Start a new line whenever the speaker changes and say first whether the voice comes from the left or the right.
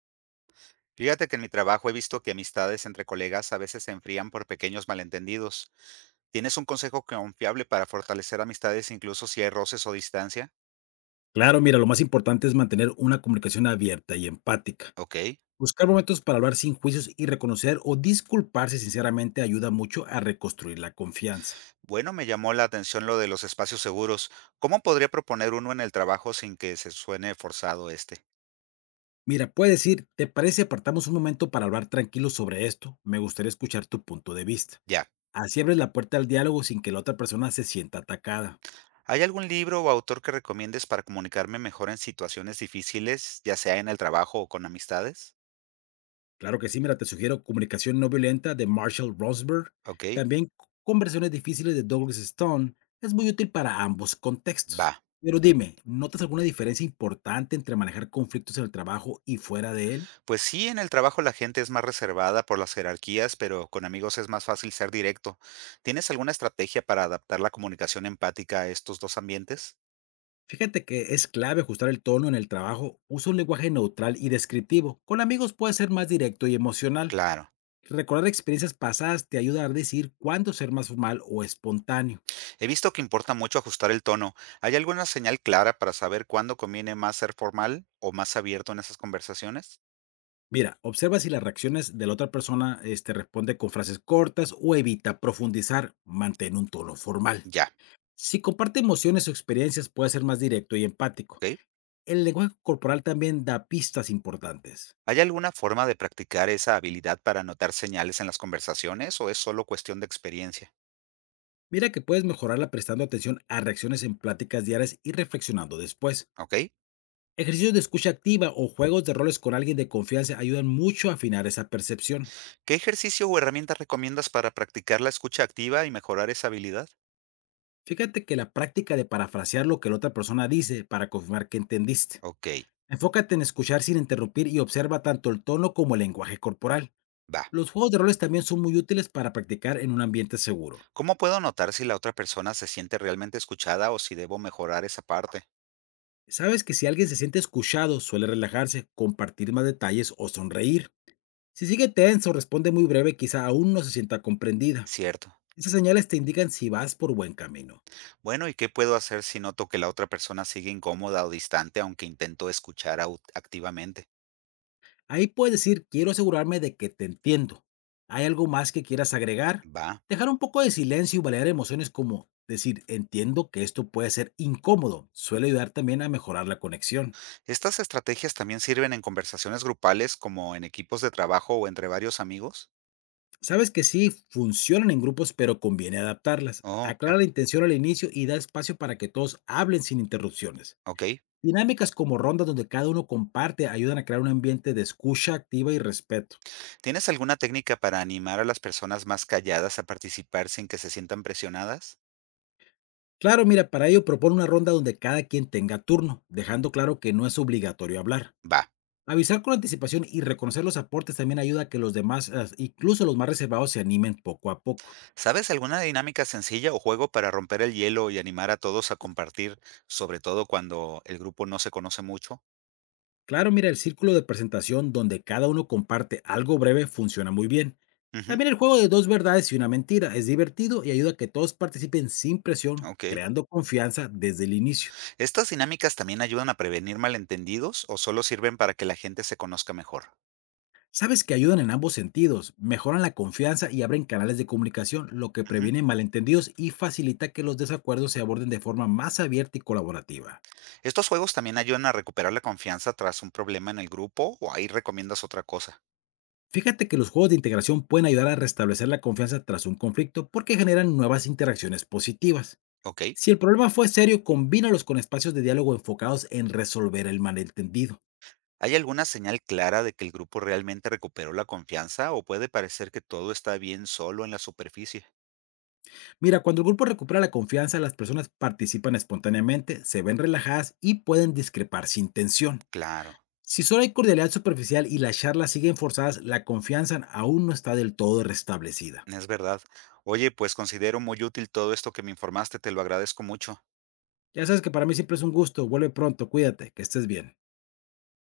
right: Fíjate que en mi trabajo he visto que amistades entre colegas a veces se enfrían por pequeños malentendidos. ¿Tienes un consejo confiable para fortalecer amistades incluso si hay roces o distancia?
left: Claro, mira, lo más importante es mantener una comunicación abierta y empática.
right: Ok.
left: Buscar momentos para hablar sin juicios y reconocer o disculparse sinceramente ayuda mucho a reconstruir la confianza.
right: Bueno, me llamó la atención lo de los espacios seguros. ¿Cómo podría proponer uno en el trabajo sin que se suene forzado?
left: Mira, puedes decir, ¿te parece si apartamos un momento para hablar tranquilo sobre esto? Me gustaría escuchar tu punto de vista.
right: Ya.
left: Así abres la puerta al diálogo sin que la otra persona se sienta atacada.
right: ¿Hay algún libro o autor que recomiendes para comunicarme mejor en situaciones difíciles, ya sea en el trabajo o con amistades?
left: Claro que sí, mira, te sugiero Comunicación no violenta de Marshall Rosenberg.
right: Ok.
left: También conversaciones difíciles de Douglas Stone es muy útil para ambos contextos.
right: Va.
left: Pero dime, ¿notas alguna diferencia importante entre manejar conflictos en el trabajo y fuera de él?
right: Pues sí, en el trabajo la gente es más reservada por las jerarquías, pero con amigos es más fácil ser directo. ¿Tienes alguna estrategia para adaptar la comunicación empática a estos dos ambientes?
left: Fíjate que es clave ajustar el tono en el trabajo. Usa un lenguaje neutral y descriptivo. Con amigos puede ser más directo y emocional.
right: Claro.
left: Recordar experiencias pasadas te ayuda a decir cuándo ser más formal o espontáneo.
right: He visto que importa mucho ajustar el tono. ¿Hay alguna señal clara para saber cuándo conviene más ser formal o más abierto en esas conversaciones?
left: Mira, observa si las reacciones de la otra persona responde con frases cortas o evita profundizar, mantén un tono formal.
right: Ya,
left: Si comparte emociones o experiencias, puede ser más directo y empático.
right: ¿ok?
left: El lenguaje corporal también da pistas importantes.
right: ¿Hay alguna forma de practicar esa habilidad para notar señales en las conversaciones o es solo cuestión de experiencia?
left: Mira que puedes mejorarla prestando atención a reacciones en pláticas diarias y reflexionando después.
right: ¿Ok?
left: Ejercicios de escucha activa o juegos de roles con alguien de confianza ayudan mucho a afinar esa percepción.
right: ¿Qué ejercicio o herramienta recomiendas para practicar la escucha activa y mejorar esa habilidad?
left: Fíjate que la práctica de parafrasear lo que la otra persona dice para confirmar que entendiste.
right: Ok,
left: Enfócate en escuchar sin interrumpir y observa tanto el tono como el lenguaje corporal.
right: va.
left: Los juegos de roles también son muy útiles para practicar en un ambiente seguro.
right: ¿Cómo puedo notar si la otra persona se siente realmente escuchada o si debo mejorar esa parte?
left: Sabes que si alguien se siente escuchado, suele relajarse, compartir más detalles o sonreír. Si sigue tenso, o responde muy breve, quizá aún no se sienta comprendida.
right: Cierto.
left: Esas señales te indican si vas por buen camino.
right: Bueno, ¿y qué puedo hacer si noto que la otra persona sigue incómoda o distante aunque intento activamente?
left: Ahí puedes decir, quiero asegurarme de que te entiendo. ¿Hay algo más que quieras agregar?
right: Va.
left: Dejar un poco de silencio y validar emociones como decir, entiendo que esto puede ser incómodo, suele ayudar también a mejorar la conexión.
right: ¿Estas estrategias también sirven en conversaciones grupales como en equipos de trabajo o entre varios amigos?
left: Sabes que sí, funcionan en grupos, pero conviene adaptarlas.
right: Oh, ya.
left: Aclara la intención al inicio y da espacio para que todos hablen sin interrupciones.
right: Ok.
left: Dinámicas como rondas donde cada uno comparte ayudan a crear un ambiente de escucha activa y respeto.
right: ¿Tienes alguna técnica para animar a las personas más calladas a participar sin que se sientan presionadas?
left: Claro, mira, para ello propone una ronda donde cada quien tenga turno, dejando claro que no es obligatorio hablar.
right: Va.
left: Avisar con anticipación y reconocer los aportes también ayuda a que los demás, incluso los más reservados, se animen poco a poco.
right: ¿Sabes alguna dinámica sencilla o juego para romper el hielo y animar a todos a compartir, sobre todo cuando el grupo no se conoce mucho?
left: Claro, mira, el círculo de presentación donde cada uno comparte algo breve funciona muy bien.
right: Ujú,
left: También el juego de dos verdades y una mentira es divertido y ayuda a que todos participen sin presión,
right: ok.
left: creando confianza desde el inicio.
right: ¿Estas dinámicas también ayudan a prevenir malentendidos o solo sirven para que la gente se conozca mejor?
left: Sabes que ayudan en ambos sentidos, mejoran la confianza y abren canales de comunicación, lo que
right: Ujú.
left: previene malentendidos y facilita que los desacuerdos se aborden de forma más abierta y colaborativa.
right: ¿Estos juegos también ayudan a recuperar la confianza tras un problema en el grupo o ahí recomiendas otra cosa?
left: Fíjate que los juegos de integración pueden ayudar a restablecer la confianza tras un conflicto porque generan nuevas interacciones positivas.
right: Ok.
left: Si el problema fue serio, combínalos con espacios de diálogo enfocados en resolver el malentendido.
right: ¿Hay alguna señal clara de que el grupo realmente recuperó la confianza o puede parecer que todo está bien solo en la superficie?
left: Mira, cuando el grupo recupera la confianza, las personas participan espontáneamente, se ven relajadas y pueden discrepar sin tensión.
right: Claro.
left: Si solo hay cordialidad superficial y las charlas siguen forzadas, la confianza aún no está del todo restablecida.
right: Es verdad. Oye, pues considero muy útil todo esto que me informaste, te lo agradezco mucho.
left: Ya sabes que para mí siempre es un gusto. Vuelve pronto, cuídate, que estés bien.